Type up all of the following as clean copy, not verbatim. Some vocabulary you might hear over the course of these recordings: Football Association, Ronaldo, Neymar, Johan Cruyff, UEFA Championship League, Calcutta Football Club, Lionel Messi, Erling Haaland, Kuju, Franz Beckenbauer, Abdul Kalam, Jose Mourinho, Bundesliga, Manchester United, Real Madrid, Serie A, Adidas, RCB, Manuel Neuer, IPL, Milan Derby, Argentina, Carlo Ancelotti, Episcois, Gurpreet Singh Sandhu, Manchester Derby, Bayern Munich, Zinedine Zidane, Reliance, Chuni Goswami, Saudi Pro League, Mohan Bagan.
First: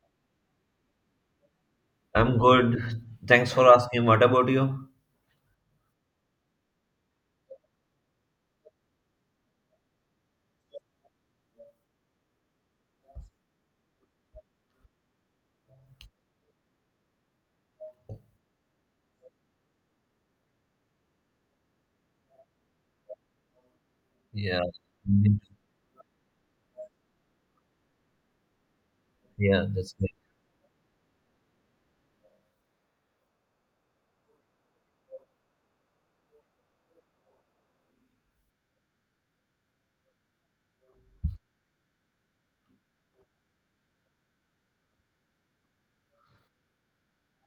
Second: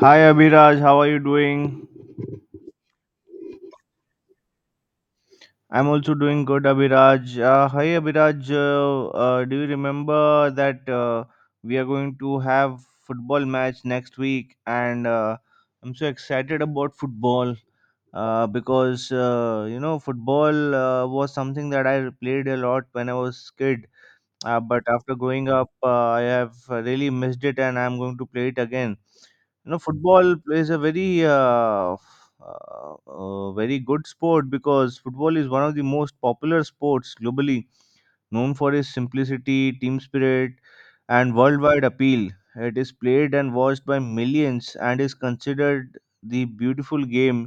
Hi Abhiraj, how are you doing? I'm good. Thanks for asking. What about you? I'm also doing good, Abhiraj. Hi Abhiraj, do you remember that we are going to have football match next week? And I'm so excited about football because football was something that I played a lot when I was kid. Uh, Yeah. but after growing up, I have really missed it, and I'm going to play it again. Yeah, that's. Football plays a very good sport because football is one of the most popular sports globally, known for its simplicity, team spirit, and worldwide appeal. It is played and watched by millions and is considered the beautiful game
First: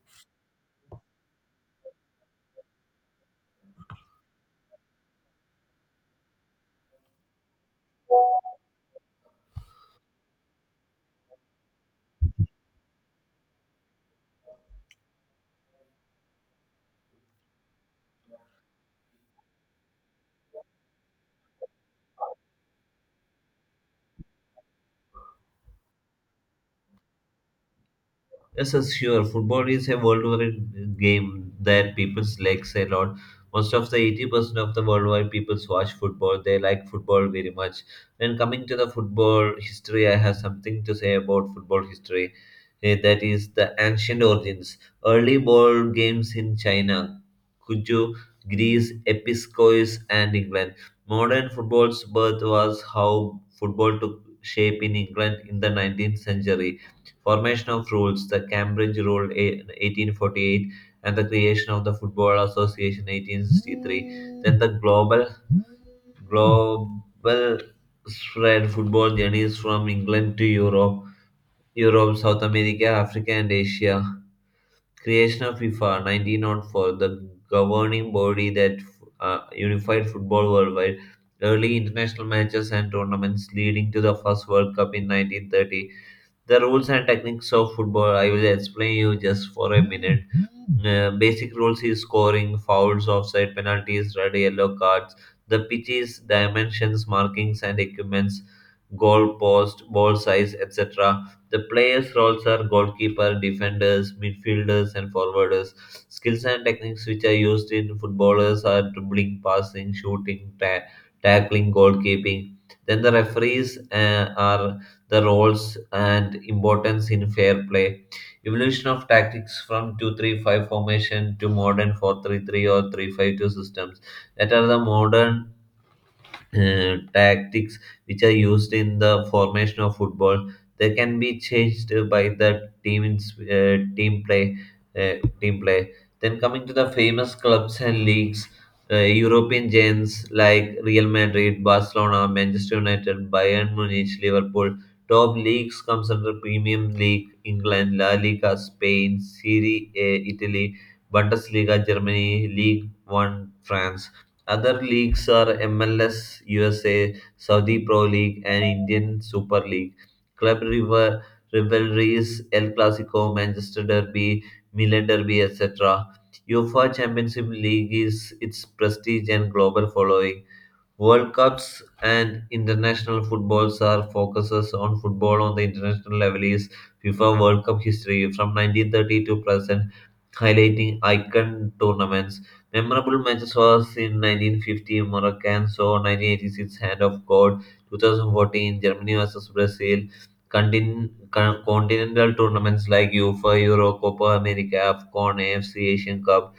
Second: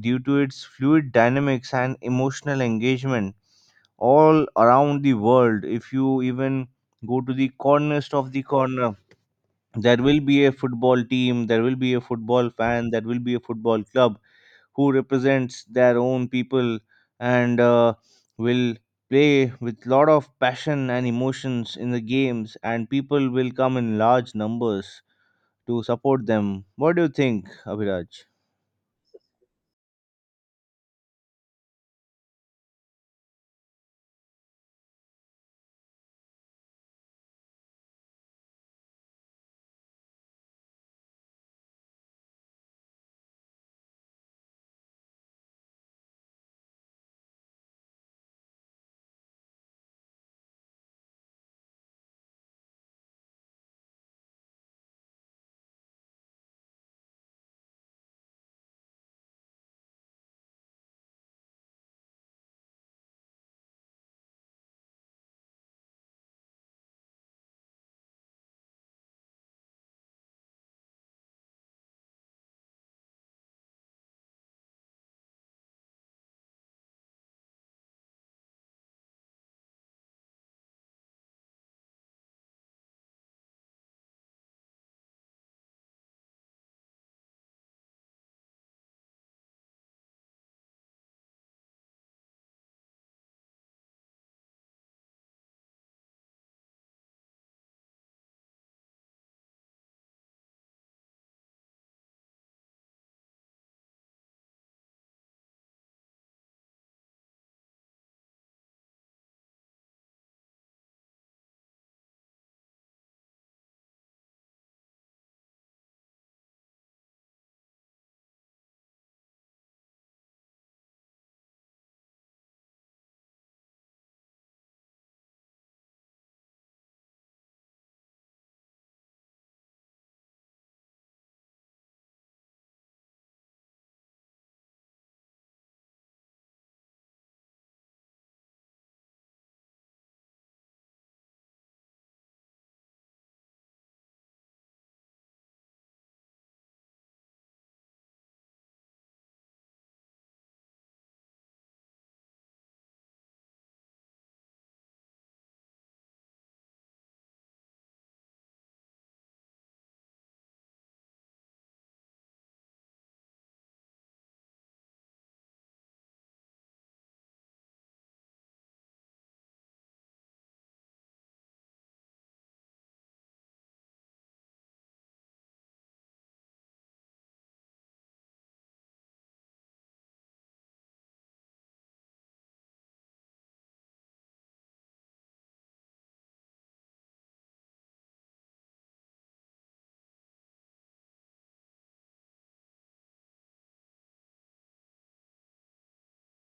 due to its fluid dynamics and emotional engagement. All around the world, if you even go to the corners of the corner, there will be a football team, there will be a football fan, there will be a football club who represents their own people and will play with lot of passion and emotions in the games, and people will come in large numbers to support them. What do you think, Abhiraj? Yes, yes, sure. Football is a worldwide game that people like a lot. Most of the 80% of the worldwide people watch football. They like football very much. When coming to the football history, I have something to say about football history. That is the ancient origins. Early ball games in China, Kuju, Greece, Episcois, and England. Modern football's birth was how football took shape in England in the 19th century, formation of rules, the Cambridge Rule, 1848, and the creation of the Football Association, 1863. Then the global spread, football journeys from England to Europe, South America, Africa, and Asia. Creation of FIFA, 1904, the governing body that unified football worldwide. Early international matches and tournaments leading to the first World Cup in 1930. The rules and techniques of football, I will explain you just for a minute. Basic rules is scoring, fouls, offside, penalties, red, yellow cards. The pitches, dimensions, markings, and equipments, goal post, ball size, etc. The players' roles are goalkeeper, defenders, midfielders, and forwarders. Skills and techniques which are used in footballers are dribbling, passing, shooting, tackling, goalkeeping. Then the referees are the roles and importance in fair play. Evolution of tactics from 2-3-5 formation to modern 4-3-3 or 3-5-2 systems. That are the modern tactics which are used in the formation of football. They can be changed by the uh, team play. Then coming to the famous clubs and leagues, European giants like Real Madrid, Barcelona, Manchester United, Bayern Munich, Liverpool. Top leagues comes under Premium League England, La Liga Spain, Serie A Italy, Bundesliga Germany, League 1 France. Other leagues are MLS USA, Saudi Pro League, and Indian Super League. Club rivalries, El Clasico, Manchester Derby, Milan Derby, etc. UEFA Championship League is its prestige and global following. World Cups and international footballs are focuses on football on the international level is FIFA World Cup history from 1930 to present, highlighting icon tournaments. Memorable matches was in 1950 Moroccan, so 1986 Hand of God, 2014 Germany versus Brazil. Continental tournaments like UEFA, Euro, Copa America, AFCON, AFC Asian Cup,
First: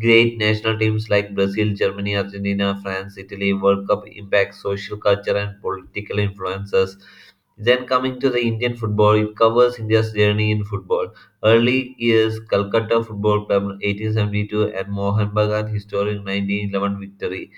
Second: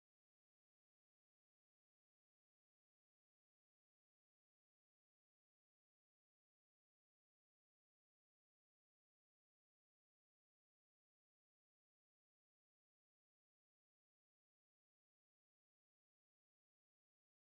great national teams like Brazil, Germany, Argentina, France, Italy, World Cup impact, social culture, and political influences. Then coming to the Indian football, it covers India's journey in football. Early years, Calcutta Football Club 1872 and Mohan Bagan historic 1911 victory,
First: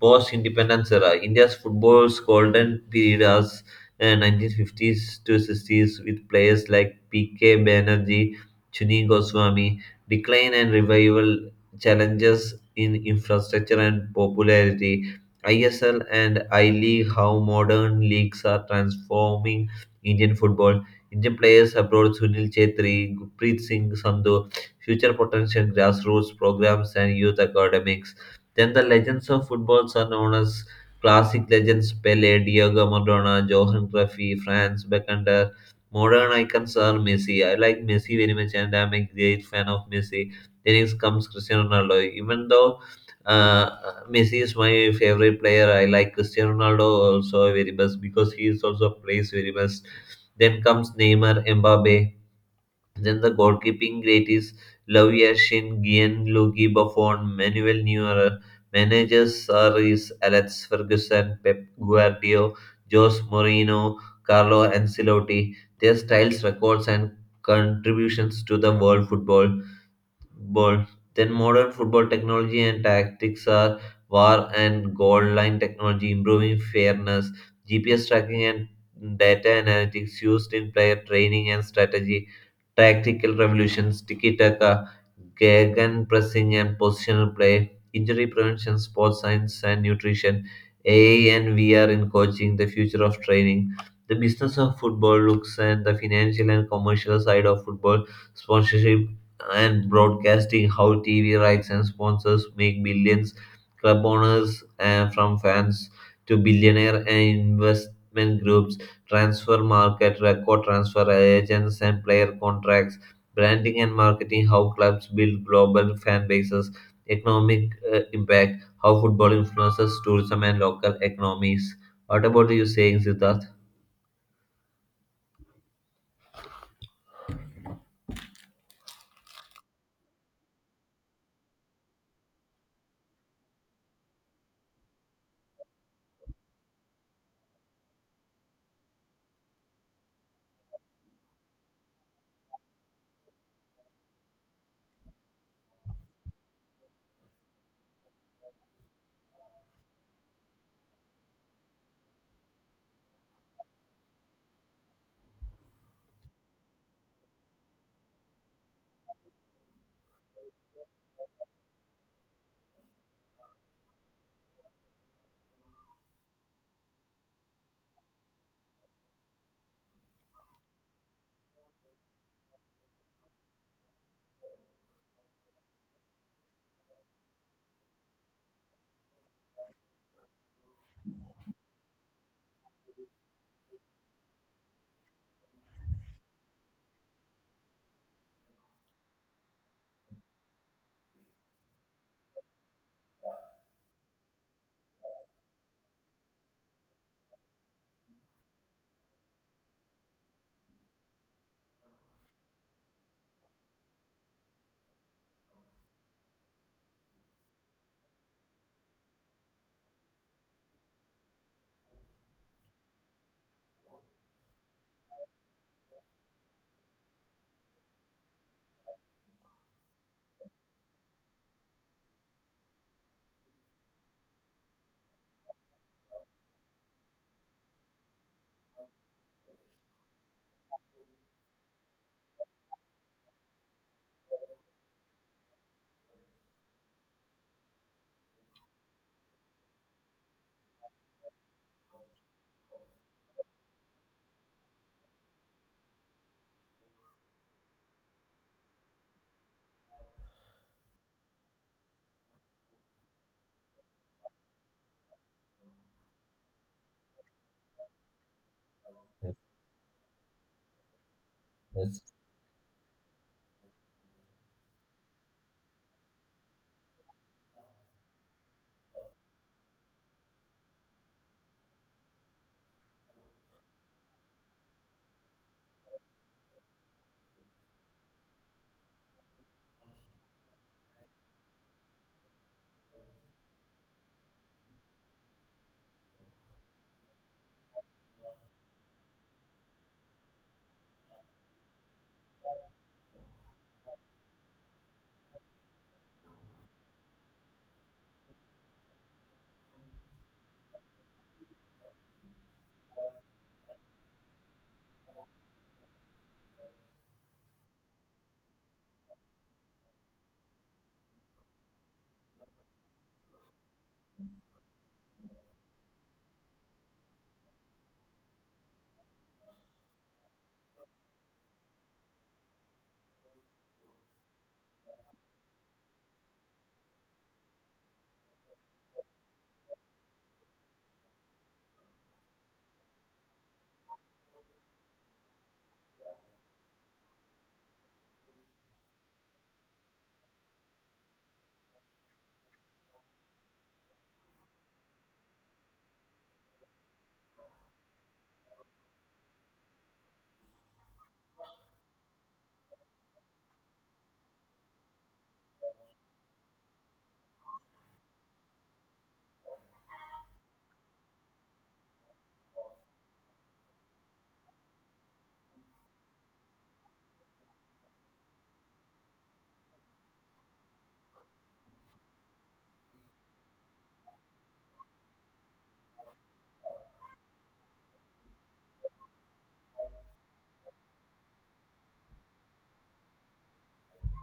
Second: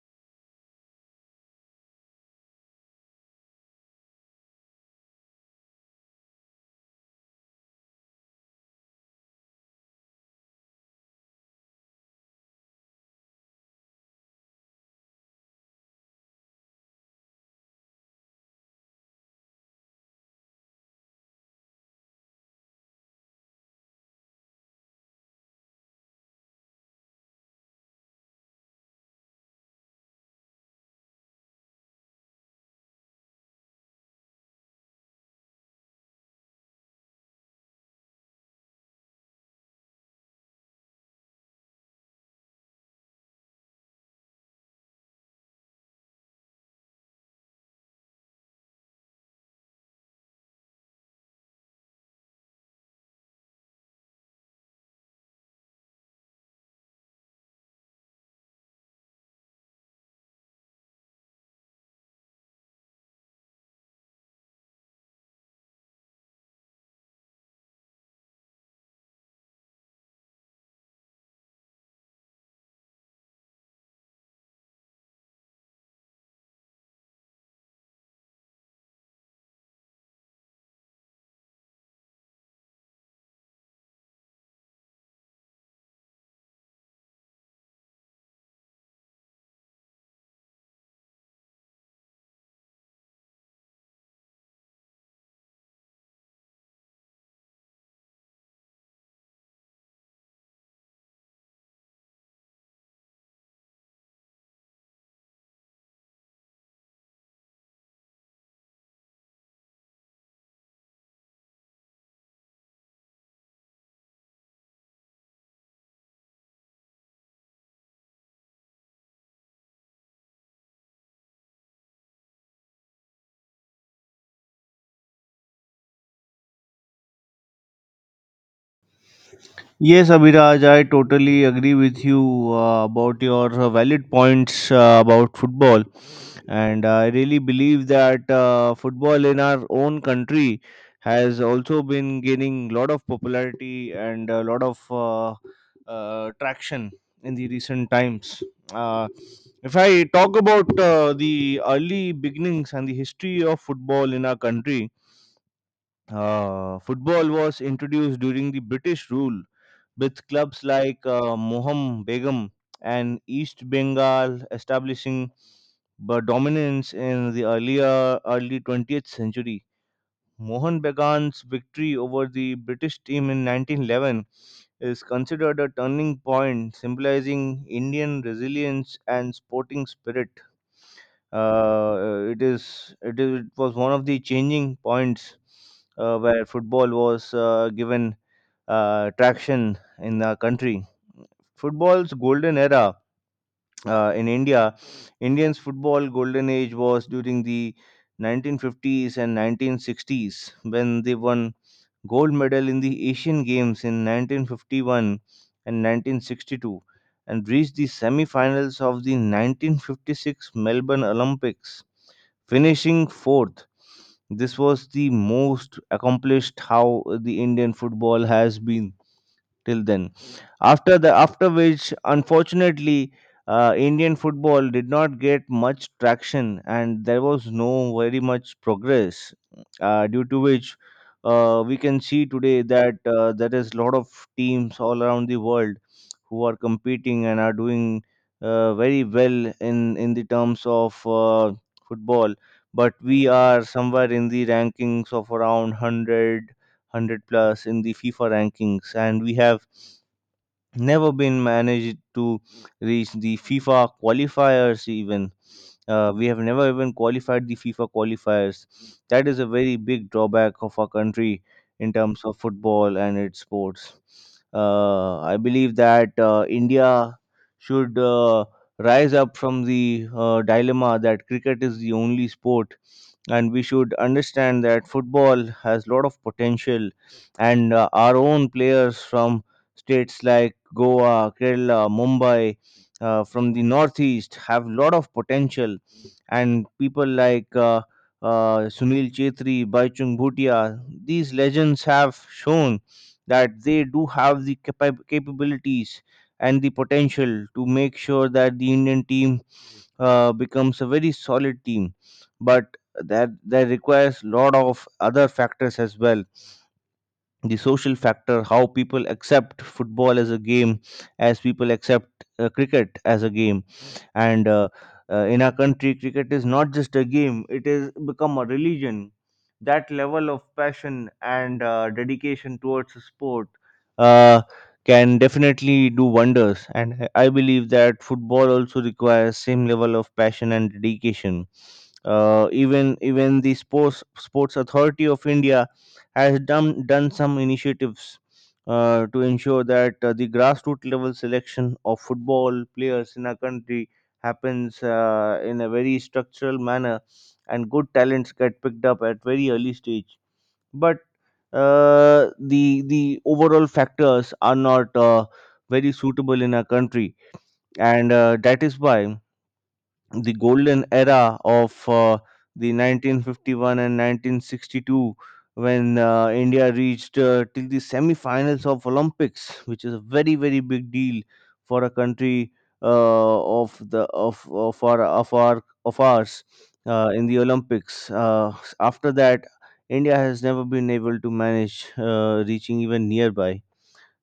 post-independence era. India's football's golden period was 1950s to 60s with players like PK Banerjee, Chuni Goswami. Decline and revival, challenges in infrastructure and popularity. ISL and I League, how modern leagues are transforming Indian football. Indian players abroad Sunil Chetri, Gurpreet Singh Sandhu, future potential grassroots programs and youth academics. Then the legends of footballs are known as classic legends Pele, Diego Maradona, Johan Cruyff, Franz Beckenbauer. Modern icons are Messi. I like Messi very much and I'm a great fan of Messi. Then it comes Cristiano Ronaldo. Even though uh, Messi is my favorite player, I like Cristiano Ronaldo also very much because he is also plays very much. Then comes Neymar, Mbappe, then the goalkeeping great is Shin, Gianluigi Buffon, Manuel Neuer. Managers are is Alex Ferguson, Pep Guardiola, Jose Mourinho, Carlo Ancelotti. Their styles, records, and contributions to the world football. Ball. Then modern football technology and tactics are VAR and goal line technology, improving fairness, GPS tracking and data analytics used in player training and strategy, tactical revolutions, tiki taka, gagan pressing and positional play, injury prevention, sports science and nutrition, AI and VR in coaching, the future of training, the business of football looks and the financial and commercial side of football, sponsorship and broadcasting, how TV rights and sponsors make billions, club owners and from fans to billionaire and investment groups, transfer market, record transfer agents and player contracts, branding and marketing, how clubs build global fan bases, economic impact, how football influences tourism and local economies. What about you saying, Siddharth? Yes, Abhiraj, I totally agree with you about your valid points about football. And I really believe that football in our own country has also been gaining a lot of popularity and a lot of traction in the recent times. Uh, if I talk about the early beginnings and the history of football in our country, football was introduced during the British rule with clubs like Moham Begum and East Bengal establishing dominance in the earlier early 20th century. Mohan Bagan's victory over the British team in 1911 is considered a turning point, symbolizing Indian resilience and sporting spirit. It was one of the changing points where football was given traction in the country. Football's golden era in India, Indians football golden age was during the 1950s and 1960s, when they won gold medal in the Asian Games in 1951 and 1962, and reached the semi-finals of the 1956 Melbourne Olympics, finishing fourth. This was the most accomplished how the Indian football has been till then. After which, unfortunately, Indian football did not get much traction, and there was no very much progress. Due to which, we can see today that there is a lot of teams all around the world who are competing and are doing very well in the terms of football. But we are somewhere in the rankings of around 100, plus in the FIFA rankings, and we have never been managed to reach the FIFA qualifiers even. We have never even qualified the FIFA qualifiers. That is a very big drawback of our country in Yes. terms of football and its sports. I believe that India should rise up from the dilemma that cricket is the only sport, and we should understand that football has a lot of potential, and our own players from states like Goa, Kerala, Mumbai, from the northeast have a lot of potential, and people like Sunil Chetri, Baichung Bhutia, these legends have shown that they do have the capabilities and the potential to make sure that the Indian team becomes a very solid team. But that requires a lot of other factors as well. The social factor, how people accept football as a game, as people accept cricket as a game. And in our country, cricket is not just a game, it is become a religion. That level of passion and dedication towards a sport uh, can definitely do wonders, and I believe that football also requires same level of passion and dedication. Even the Sports Authority of India has done some initiatives to ensure that the grassroots level selection of football players in our country happens in a very structural manner, and good talents get picked up at very early stage. But uh, the the overall factors are not very suitable in our country, and that is why the golden era of the 1951 and 1962, when India reached till the semi-finals of Olympics, which is a very very big deal for a country of the of our of our of ours in the Olympics, after that India has never been able to manage reaching even nearby.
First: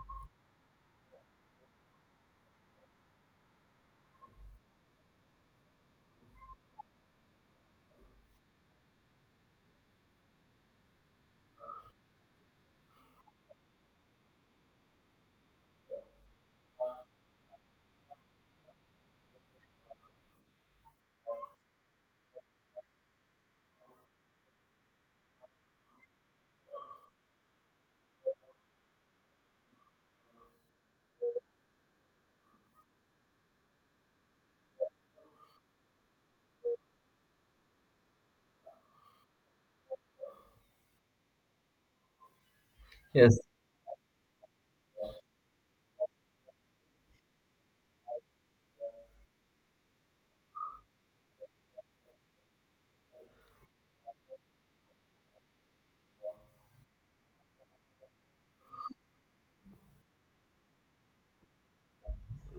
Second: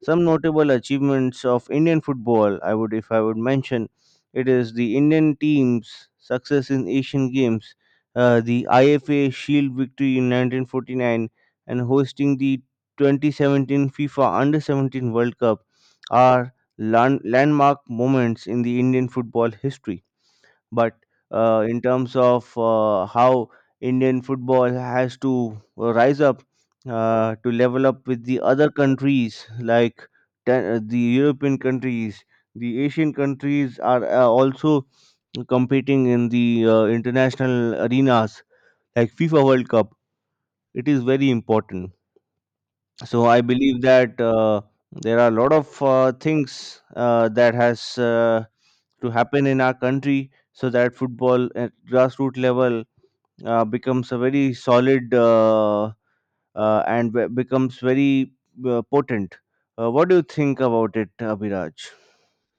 Some notable achievements of Indian football, I would, if I would mention, it is the Indian team's success in Asian Games, the IFA Shield victory in 1949, and hosting the 2017 FIFA Under 17 World Cup are landmark moments in the Indian football history. But in terms of how Indian football has to rise up to level up with the other countries like the European countries, the Asian countries are also competing in the international arenas like FIFA World Cup. It is very important, so Yes, I believe that there are a lot of things that has to happen in our country so that football at grassroots level becomes a very solid and becomes very potent. What do you think about it, Abhiraj?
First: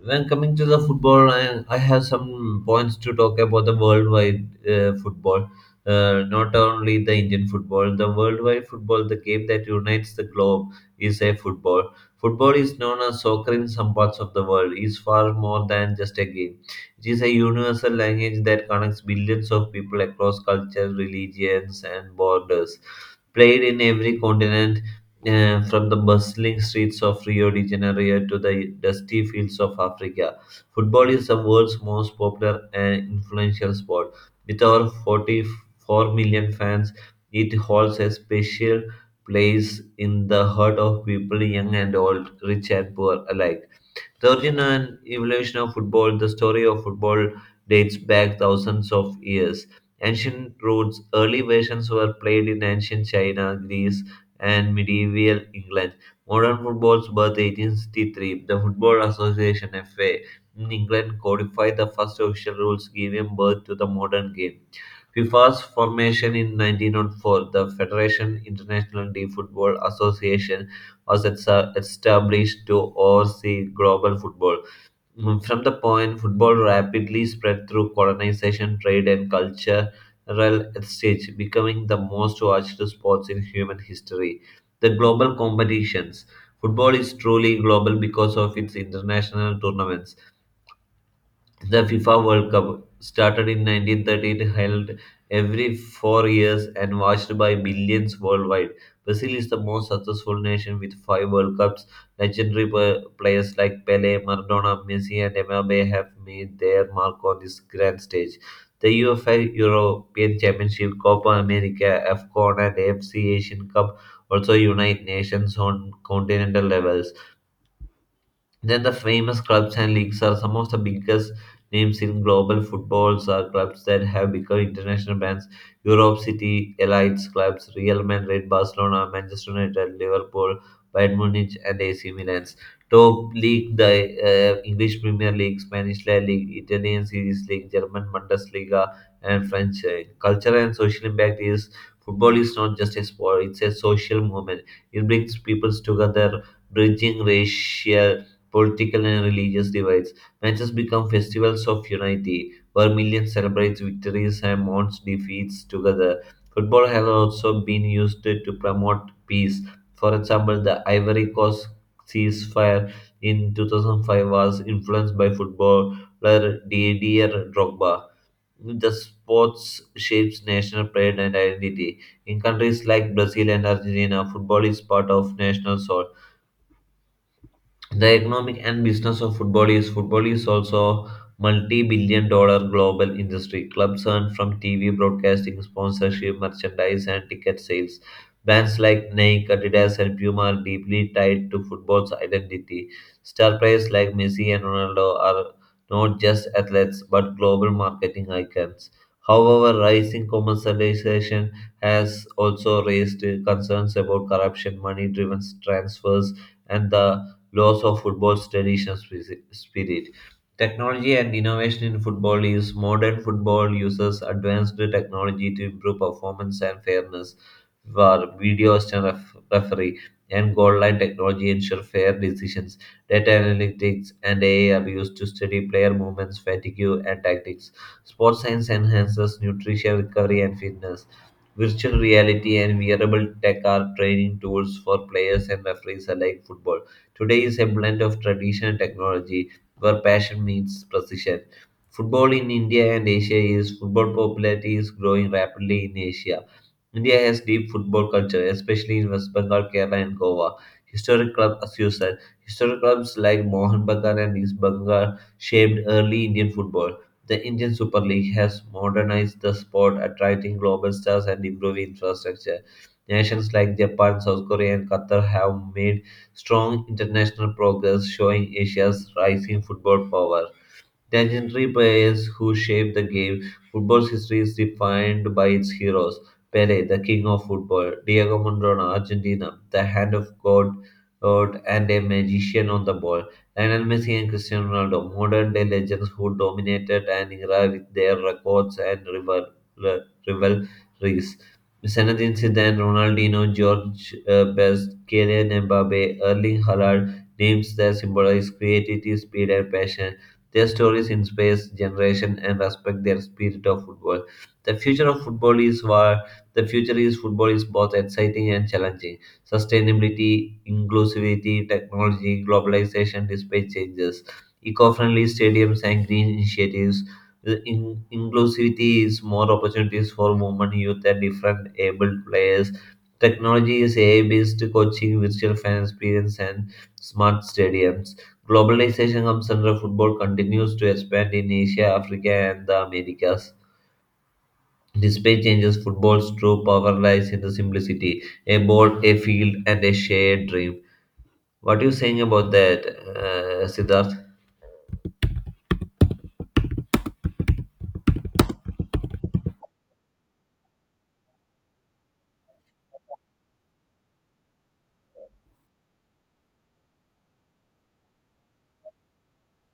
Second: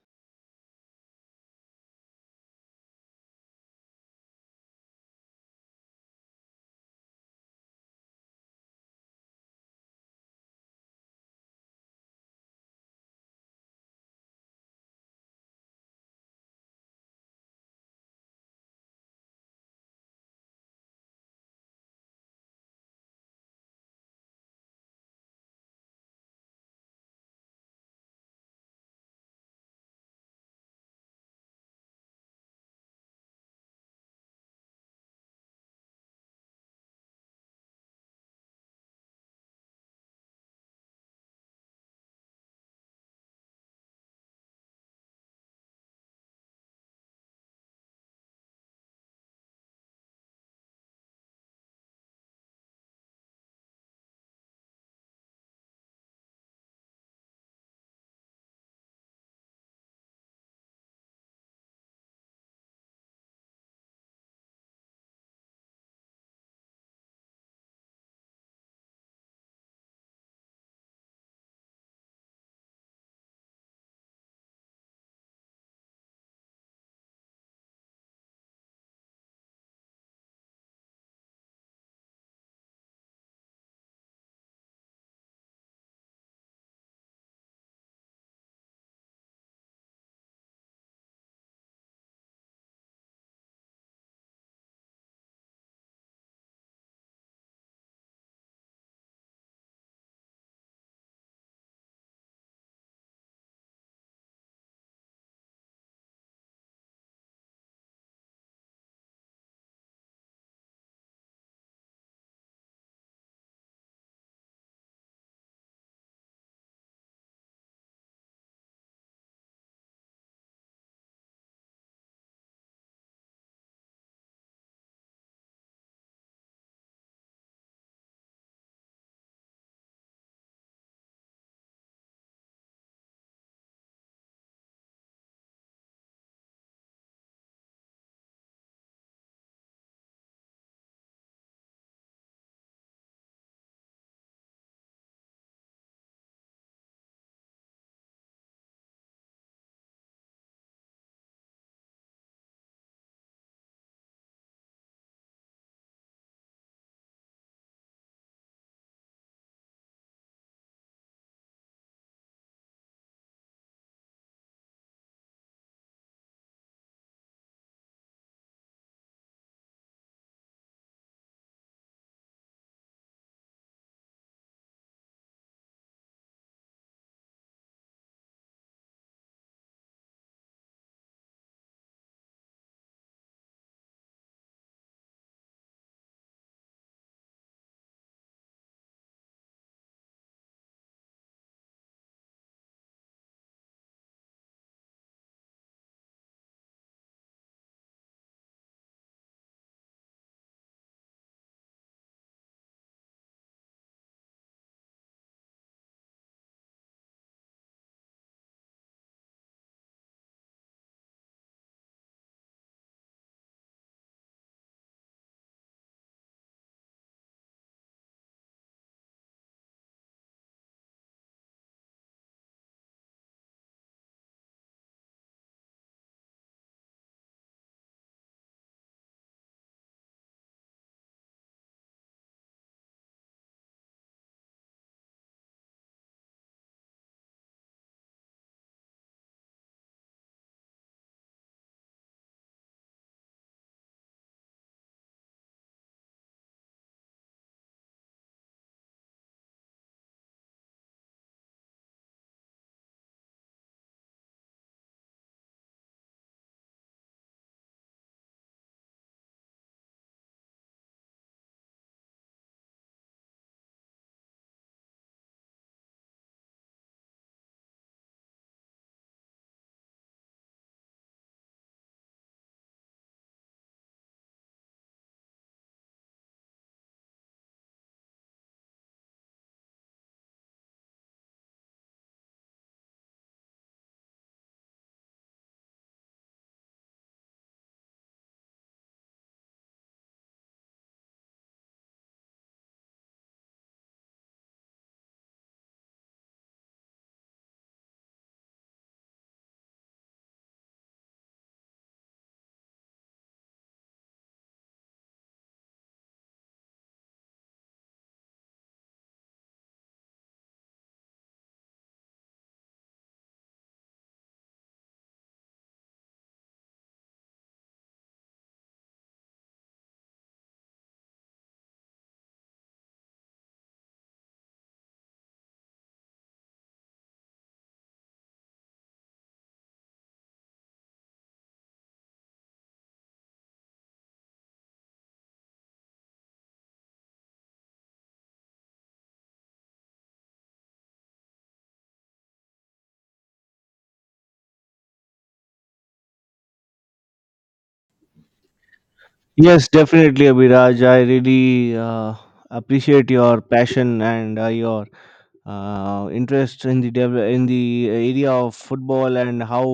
when coming to the football, I have some points to talk about the worldwide football. Not only the Indian football, the worldwide football, the game that unites the globe is a football. Football is known as soccer in some parts of the world, is far more than just a game. It is a universal language that connects billions of people across cultures, religions, and borders. Played in every continent, from the bustling streets of Rio de Janeiro to the dusty fields of Africa, football is the world's most popular and influential sport. With over 44 million fans, it holds a special place in the heart of people young and old, rich and poor alike. The origin and evolution of football, the story of football dates back thousands of years. Ancient roots, early versions were played in ancient China, Greece, and medieval England. Modern football's birth 1863, the Football Association FA in England codified the first official rules giving birth to the modern game. FIFA's formation in 1904, the Federation International de Football Association was established to oversee global football. From the point, football rapidly spread through colonization, trade, and cultural exchange, becoming the most watched sports in human history. The global competitions. Football is truly global because of its international tournaments, the FIFA World Cup, started in 1913, held every 4 years and watched by millions worldwide. Brazil is the most successful nation with five World Cups. Legendary players like Pele, Maradona, Messi, and Mbappe have made their mark on this grand stage. The UEFA European Championship, Copa America, AFCON, and AFC Asian Cup also unite nations on continental levels. Then the famous clubs and leagues are some of the biggest names in global footballs are clubs that have become international brands. Europe City Elites clubs, Real Madrid, Barcelona, Manchester United, Liverpool, Bayern Munich, and AC Milan's. Top league, the English Premier League, Spanish La Liga, Italian Series League, German Bundesliga, and French. Culture and social impact is football is not just a sport; it's a social movement. It brings people together, bridging racial, political, and religious divides. Matches become festivals of unity, where millions celebrate victories and mourn defeats together. Football has also been used to promote peace. For example, the Ivory Coast ceasefire in 2005 was influenced by footballer Didier Drogba. The sports shapes national pride and identity. In countries like Brazil and Argentina, football is part of national soul, the economic and business of football is also multi-billion dollar global industry, clubs earn from TV broadcasting, sponsorship, merchandise, and ticket sales. Brands like Nike, Adidas, and Puma are deeply tied to football's identity. Star players like Messi and Ronaldo are not just athletes but global marketing icons. However, rising commercialization has also raised concerns about corruption, money driven transfers, and the loss of football's traditional spirit. Technology and innovation in football is modern football uses advanced technology to improve performance and fairness. For video assistant referee and goal line technology ensure fair decisions. Data analytics and AI are used to study player movements, fatigue, and tactics. Sports science enhances nutrition, recovery, and fitness. Virtual reality and wearable tech are training tools for players and referees alike. Football today is a blend of tradition and technology where passion meets precision. Football in India and Asia is football popularity is growing rapidly in Asia. India has deep football culture, especially in West Bengal, Kerala, and Goa. Historic club, as you said, historic clubs like Mohan Bagan and East Bengal shaped early Indian football. The Indian Super League has modernized the sport, attracting global stars and improving infrastructure. Nations like Japan, South Korea, and Qatar have made strong international progress, showing Asia's rising football power. Legendary players who shaped the game. Football's history is defined by its heroes. Pele, the king of football. Diego Maradona, Argentina, the hand of God, God and a magician on the ball. Lionel Messi and Cristiano Ronaldo, modern day legends who dominated an era with their records and rivalries. Zinedine Zidane, Ronaldinho, George Best, Kylian Mbappe, Erling Haaland, names that symbolize creativity, speed, and passion, their stories in space, generation and respect their spirit of football. The future of football is where the future is football is both exciting and challenging. Sustainability, inclusivity, technology, globalization despite changes, eco-friendly stadiums and green initiatives. The inclusivity is more opportunities for women, youth, and different able players. Technology is AI-based coaching, virtual fan experience, and smart stadiums. Globalization of under football continues to expand in Asia, Africa, and the Americas. Despite changes, football's true power lies in the simplicity a ball, a field, and a shared dream. What are you saying about that, Siddharth? Yes, definitely, Abhiraj. I really uh, appreciate your passion and your interest in the in the area of football and how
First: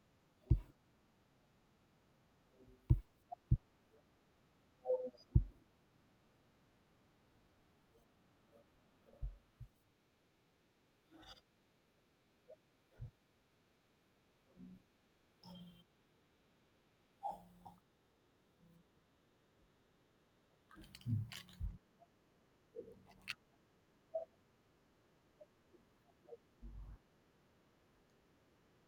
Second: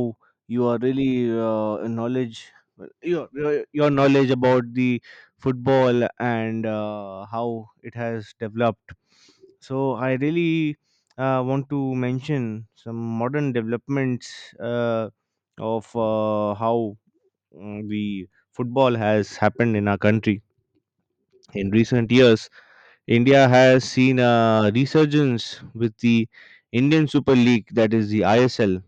you are really knowledge your knowledge about the football and how it has developed. So I really want to mention some modern developments uh, of how the football has happened in our country. In recent years, India has seen a resurgence with the Indian Super League, that is the ISL,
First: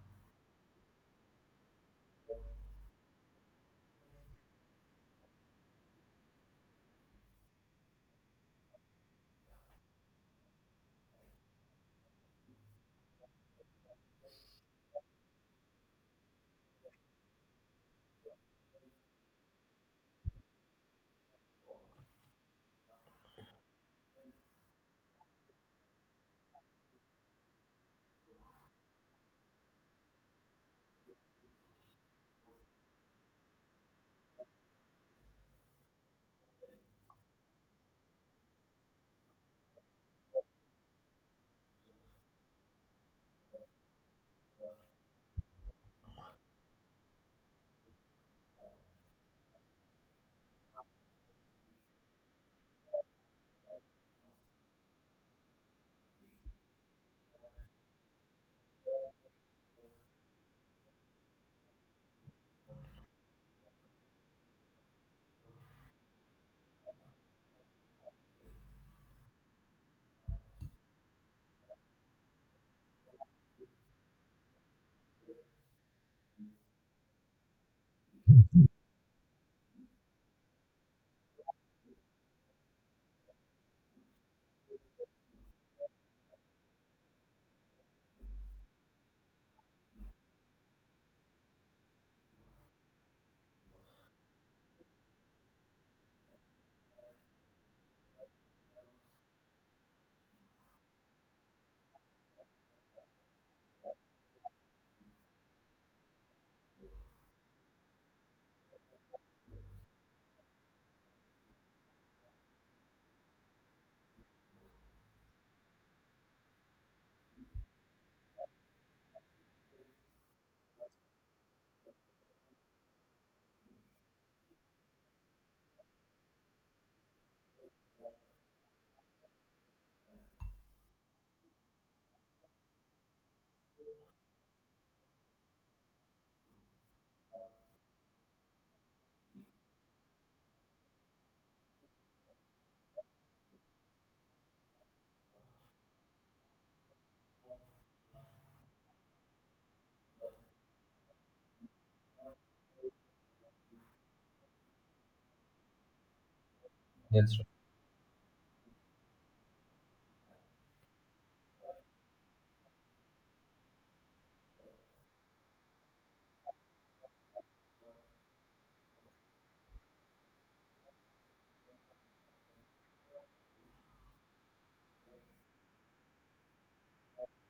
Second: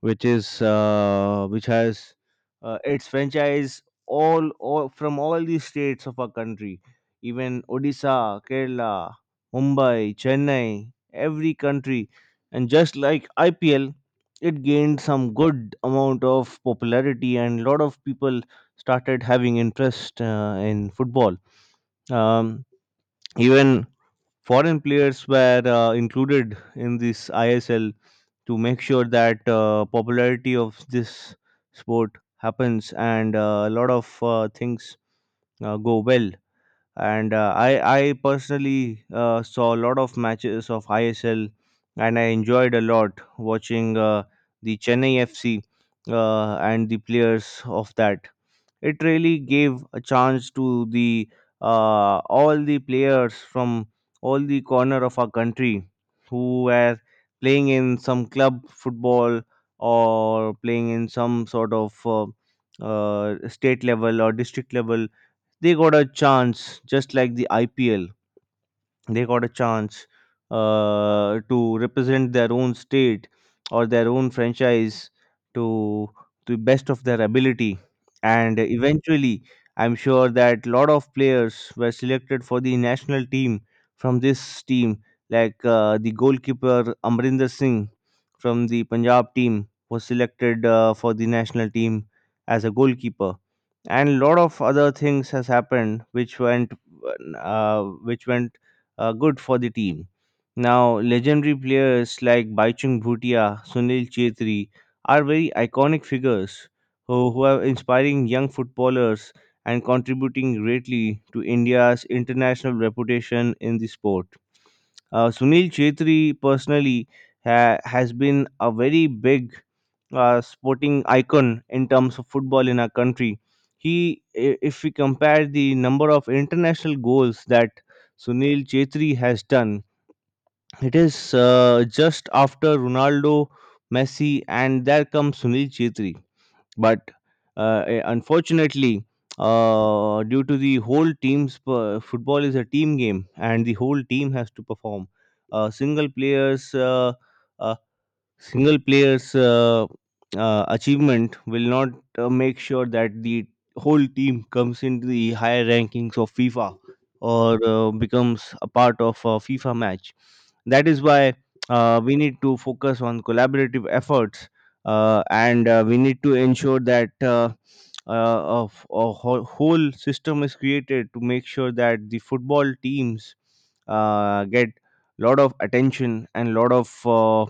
which has its franchise all from all the states of our country, even Odisha, Kerala, Mumbai, Chennai, every country, and just like IPL, it gained some good amount of popularity and lot of people started having interest in football. Um, even foreign players were included in this ISL to make sure that popularity of this sport happens and a lot of things go well. And I personally saw a lot of matches of ISL and I enjoyed a lot watching the Chennai FC and the players of that. It really gave a chance to the all the players from all the corner of our country who were playing in some club football or playing in some sort of state level or district level. They got a chance just like the IPL. They got a chance to represent their own state or their own franchise to the best of their ability, and eventually I'm sure that lot of players were selected for the national team from this team, like the goalkeeper Amrinder Singh from the Punjab team was selected for the national team as a goalkeeper. And lot of other things has happened uh, which went good for the team. Now, legendary players like Baichung Bhutia, Sunil Chetri are very iconic figures who are inspiring young footballers and contributing greatly to India's international reputation in the sport. Sunil Chetri personally has been a very big sporting icon in terms of football in our country. If we compare the number of international goals that Sunil Chetri has done, it is just after Ronaldo, Messi, and there comes Sunil Chetri. But unfortunately, due to the whole team's per- football is a team game, and the whole team has to perform. Single players. Uh, Single player's achievement will not make sure that the whole team comes into the higher rankings of FIFA Yes, sir. or becomes a part of a FIFA match. That is why we need to focus on collaborative efforts and we need to ensure that a whole system is created to make sure that the football teams get lot of attention and lot of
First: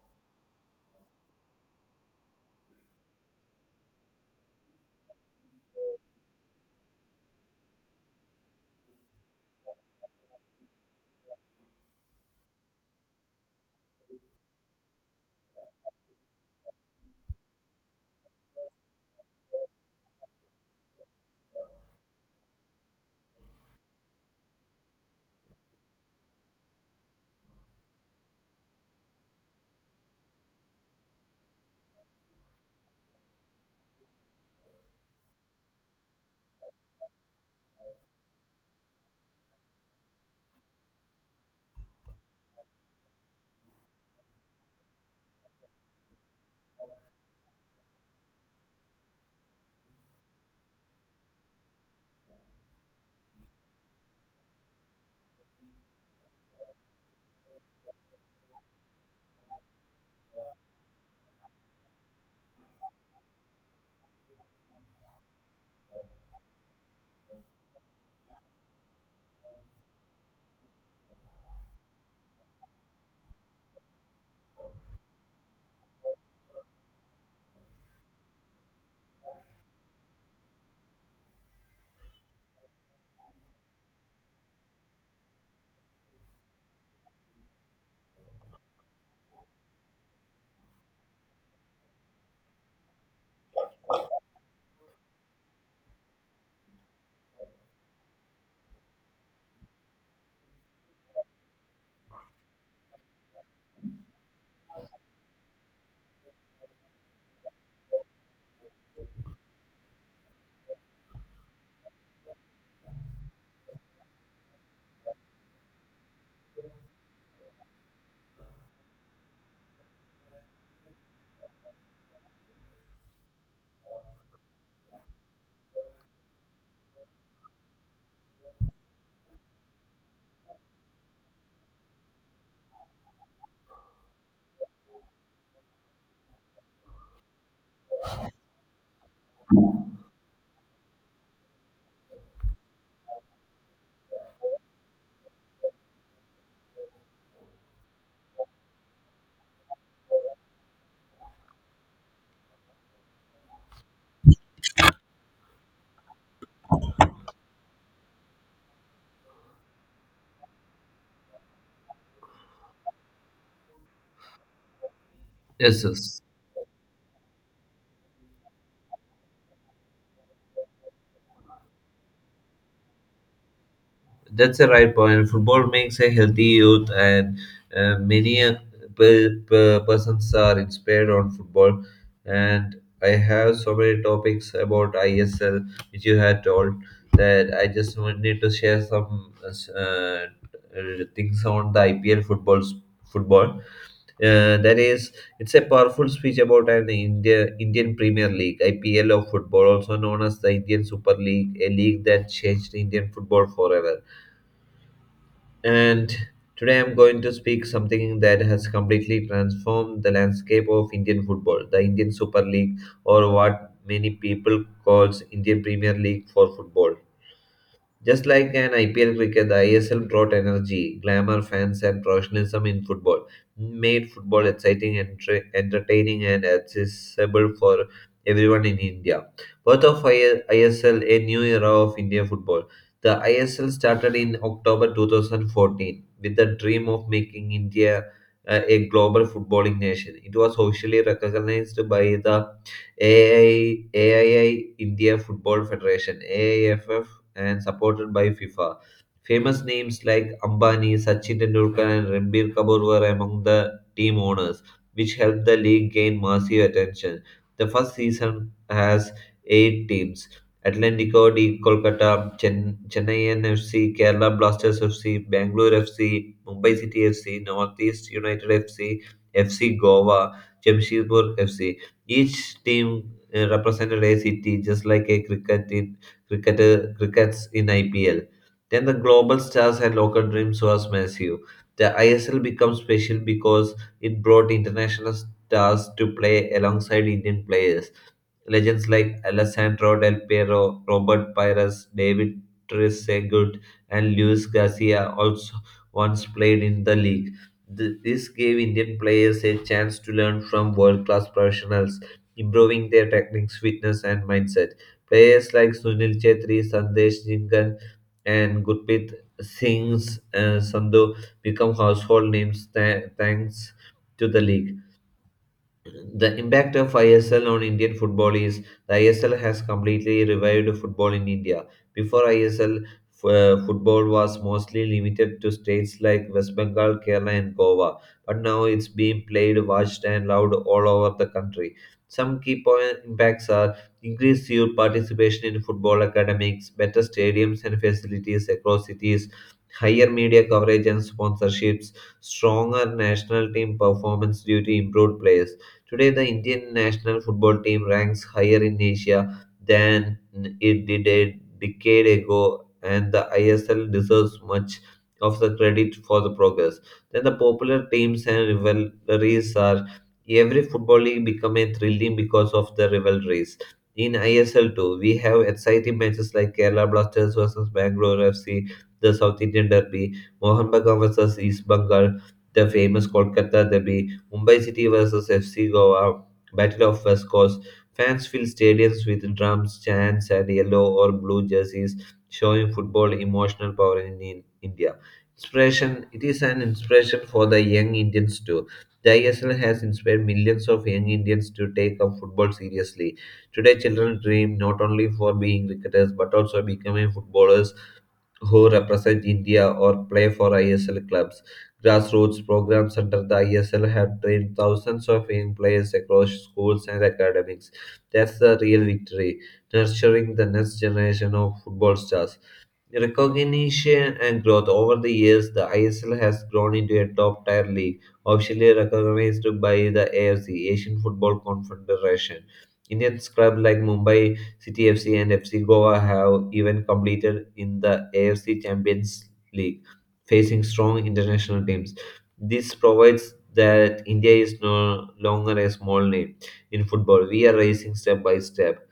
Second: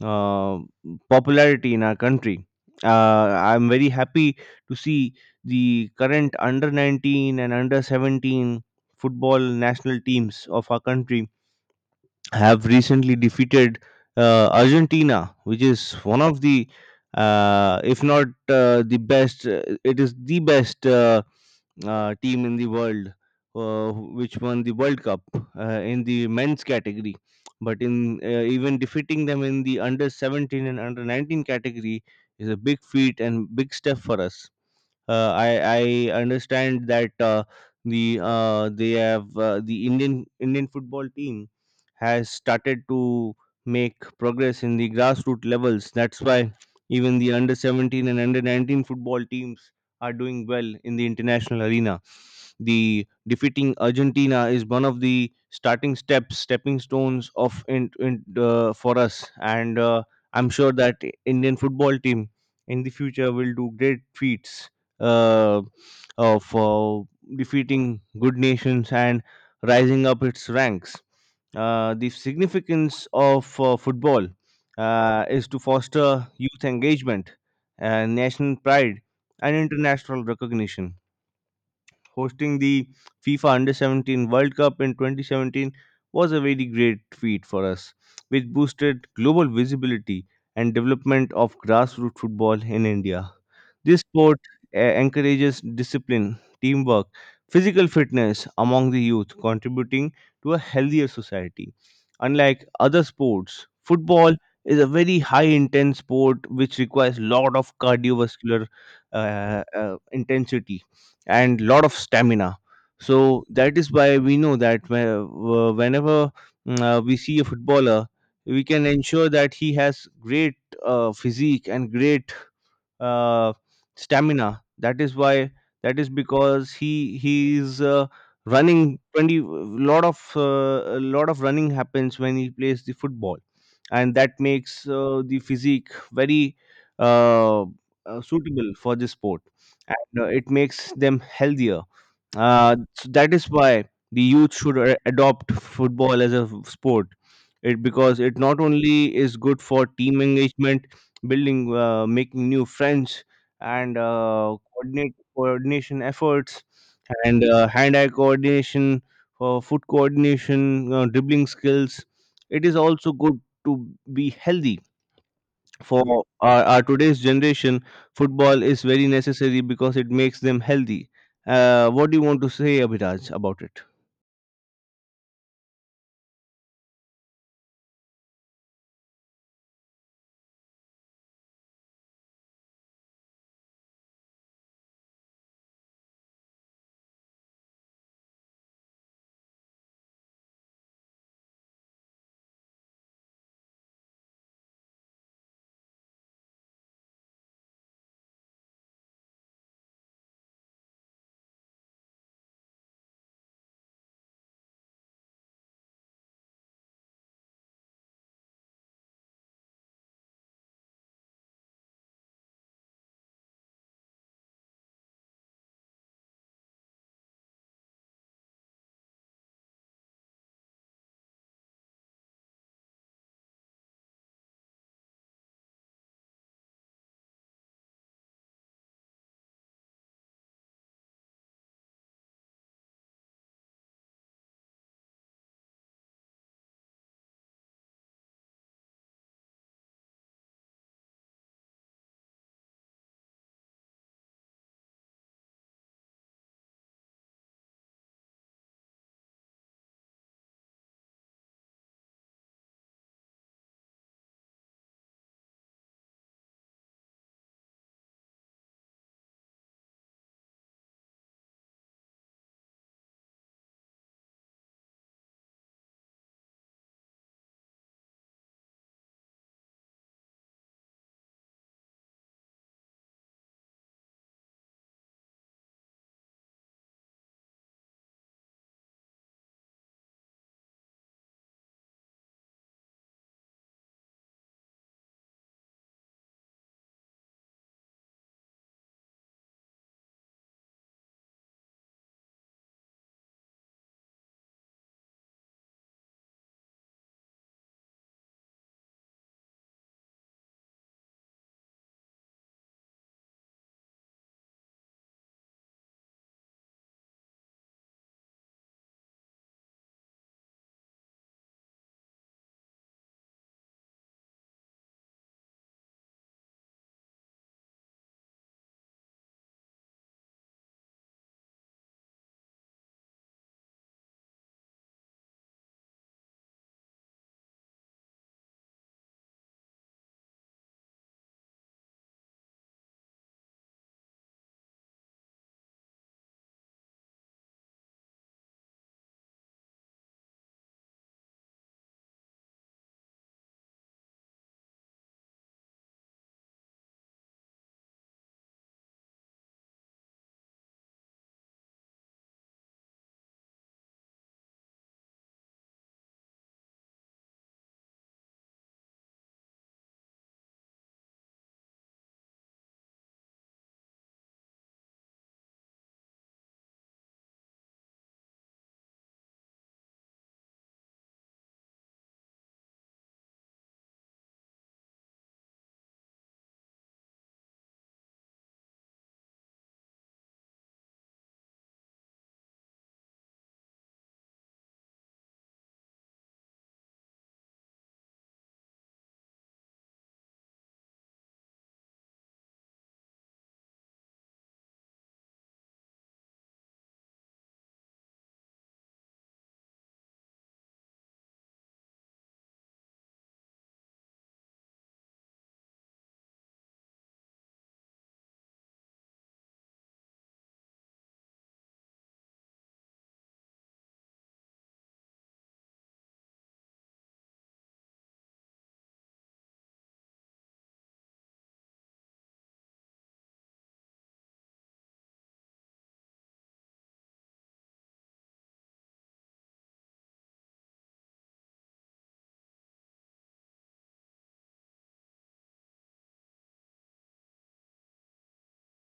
uh, popularity in our country. I'm very happy to see the current under 19 and under 17 football national teams of our country have recently defeated Argentina, which is one of the, if not the best, it is the best team in the world, which won the World Cup in the men's category. But in even defeating them in the under 17 and under 19 category is a big feat and big step for us. I understand that the they have the Indian football team has started to make progress in the grassroots levels. That's why even the under 17 and under 19 football teams are doing well in the international arena. The defeating Argentina is one of the starting steps, stepping stones of for us, and I'm sure that Indian football team in the future will do great feats uh, of defeating good nations and rising up its ranks. The significance of football is to foster youth engagement, national pride, and international recognition. Hosting the FIFA Under 17 World Cup in 2017 was a very great feat for us, which boosted global visibility and development of grassroots football in India. This sport encourages discipline, teamwork, physical fitness among the youth, contributing to a healthier society. Unlike other sports, football is a very high intense sport which requires lot of cardiovascular intensity and lot of stamina. So that is why we know that whenever we see a footballer, we can ensure that he has great physique and great uh, stamina. That is why. That is because he is running 20 lot of a lot of running happens when he plays the football, and that makes the physique very uh, suitable for the sport, and it makes them healthier. So that is why the youth should adopt football as a sport. It because it not only is good for team engagement, building, making new friends, and coordinate coordination efforts, and hand-eye coordination, for foot coordination, dribbling skills. It is also good to be healthy Yes, for yes. our today's generation. Football is very necessary because it makes them healthy. What do you want to say, Abhiraj, about it? That's the right point. Football makes a healthy youth, and many persons are inspired on football. And I have so many topics about ISL, which you had told, that I need to share some things on the IPL football. Uh, that is, it's a powerful speech about Indian Premier League, IPL of football, also known as the Indian Super League, a league that changed Indian football forever. And today I'm going to speak something that has completely transformed the landscape of Indian football, the Indian Super League, or what many people calls Indian Premier League for football. Just like an IPL cricket, the ISL brought energy, glamour, fans, and professionalism in football, made football exciting, entertaining, and accessible for everyone in India. Birth of ISL, a new era of India football. The ISL started in October 2014 with the dream of making India a global footballing nation. It was officially recognized by the AII, India Football Federation, AIFF, and supported by FIFA. Famous names like Ambani, Sachin Tendulkar, and Ranbir Kapoor were among the team owners, which helped the league gain massive attention. The first season has eight teams: Atlantico D Kolkata, Chennai NFC, Kerala Blasters FC, Bangalore FC, Mumbai City FC, Northeast United F C, F C Goa, Jamshedpur FC. Each team represented a city, just like a crickets in IPL. Then the global stars and local dreams was massive. The ISL became special because it brought international stars to play alongside Indian players. Legends like Alessandro Del Piero, Robert Pires, David Trezeguet, and Luis Garcia also once played in the league. This gave Indian players a chance to learn from world class professionals, improving their techniques, fitness, and mindset. Players like Sunil Chetri, Sandesh Jingan, and Gurpreet Singh's Sandhu become household names thanks to the league. The impact of ISL on Indian football is the ISL has completely revived football in India. Before ISL, football was mostly limited to states like West Bengal, Kerala, and Goa, but now it's being played, watched, and loved all over the country. Some key point impacts are increased youth participation in football academics, better stadiums and facilities across cities, higher media coverage and sponsorships, stronger national team performance due to improved players. Today, the Indian national football team ranks higher in Asia than it did a decade ago, and the ISL deserves much of the credit for the progress. Then, the popular teams and rivalries are every football league become a thrilling because of the rivalries. In ISL too, we have exciting matches like Kerala Blasters versus Bangalore FC, the South Indian Derby; Mohun Bagan versus East Bengal, the famous Kolkata Derby; Mumbai City vs FC Goa, Battle of West Coast. Fans fill stadiums with drums, chants, and yellow or blue jerseys, showing football emotional power in India. Inspiration. It is an inspiration for the young Indians too. The ISL has inspired millions of young Indians to take up football seriously. Today, children dream not only for being cricketers but also becoming footballers who represent India or play for ISL clubs. Grassroots programs under the ISL have trained thousands of young players across schools and academics. That's the real victory, nurturing the next generation of football stars. Recognition and growth: over the years, the ISL has grown into a top tier league, officially recognized by the AFC, Asian Football Confederation. Indian clubs like Mumbai City FC and FC Goa have even competed in the AFC Champions League, facing strong international teams. This provides that India is no longer a small name in football. We are rising step by step.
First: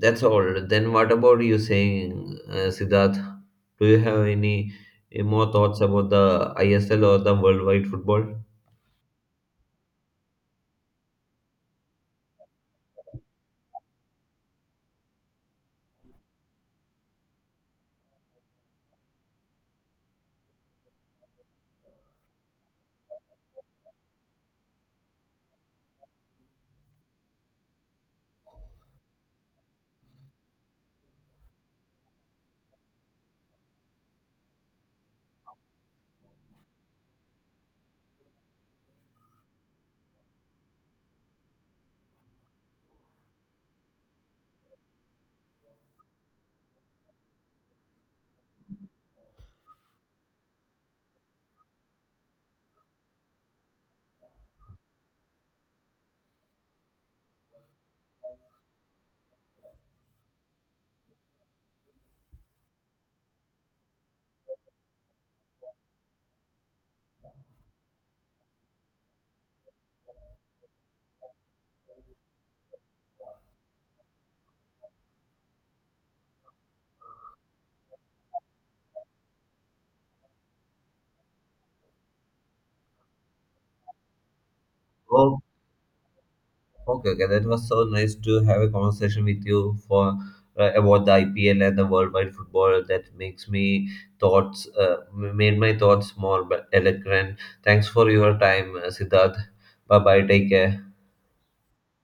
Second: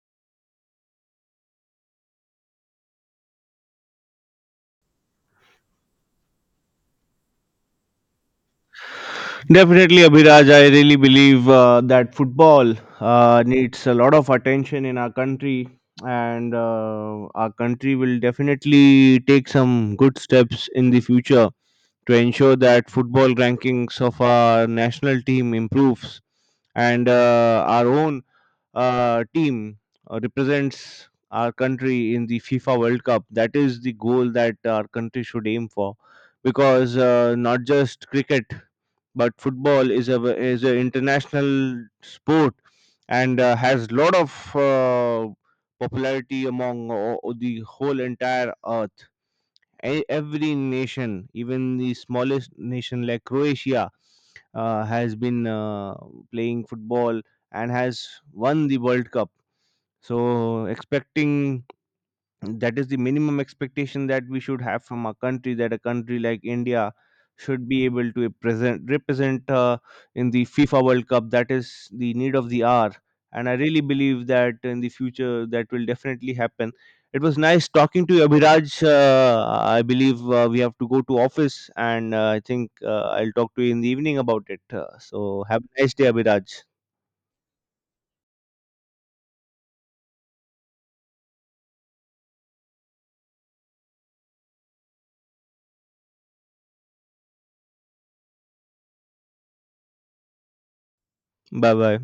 That's all. Then what about you saying, Siddharth? Do you have any more thoughts about the ISL or the worldwide football? Definitely, Abhiraj. I really believe that football needs a lot of attention in our country, and our country will definitely take some good steps in the future to ensure that football rankings of our national team improves, and our own team represents our country in the FIFA World Cup. That is the goal that our country should aim for, because not just cricket, but football is an international sport, and has lot of popularity among the whole entire earth. Every nation, even the smallest nation like Croatia, has been playing football and has won the World Cup. So expecting that is the minimum expectation that we should have from a country, that a country like India should be able to present represent in the FIFA World Cup. That is the need of the hour, and I really believe that in the future that will definitely happen. It was nice talking to you, Abhiraj. Uh, i believe we have to go to office, and I think I'll talk to you in the evening about it. uh, Oh, so have a nice day, Abhiraj. okay, okay. That was so nice to have a conversation with you for about the IPL and the worldwide football. That makes me thoughts m- made my thoughts more eloquent. Thanks for your time, Siddharth. Bye bye. Take care. Bye bye.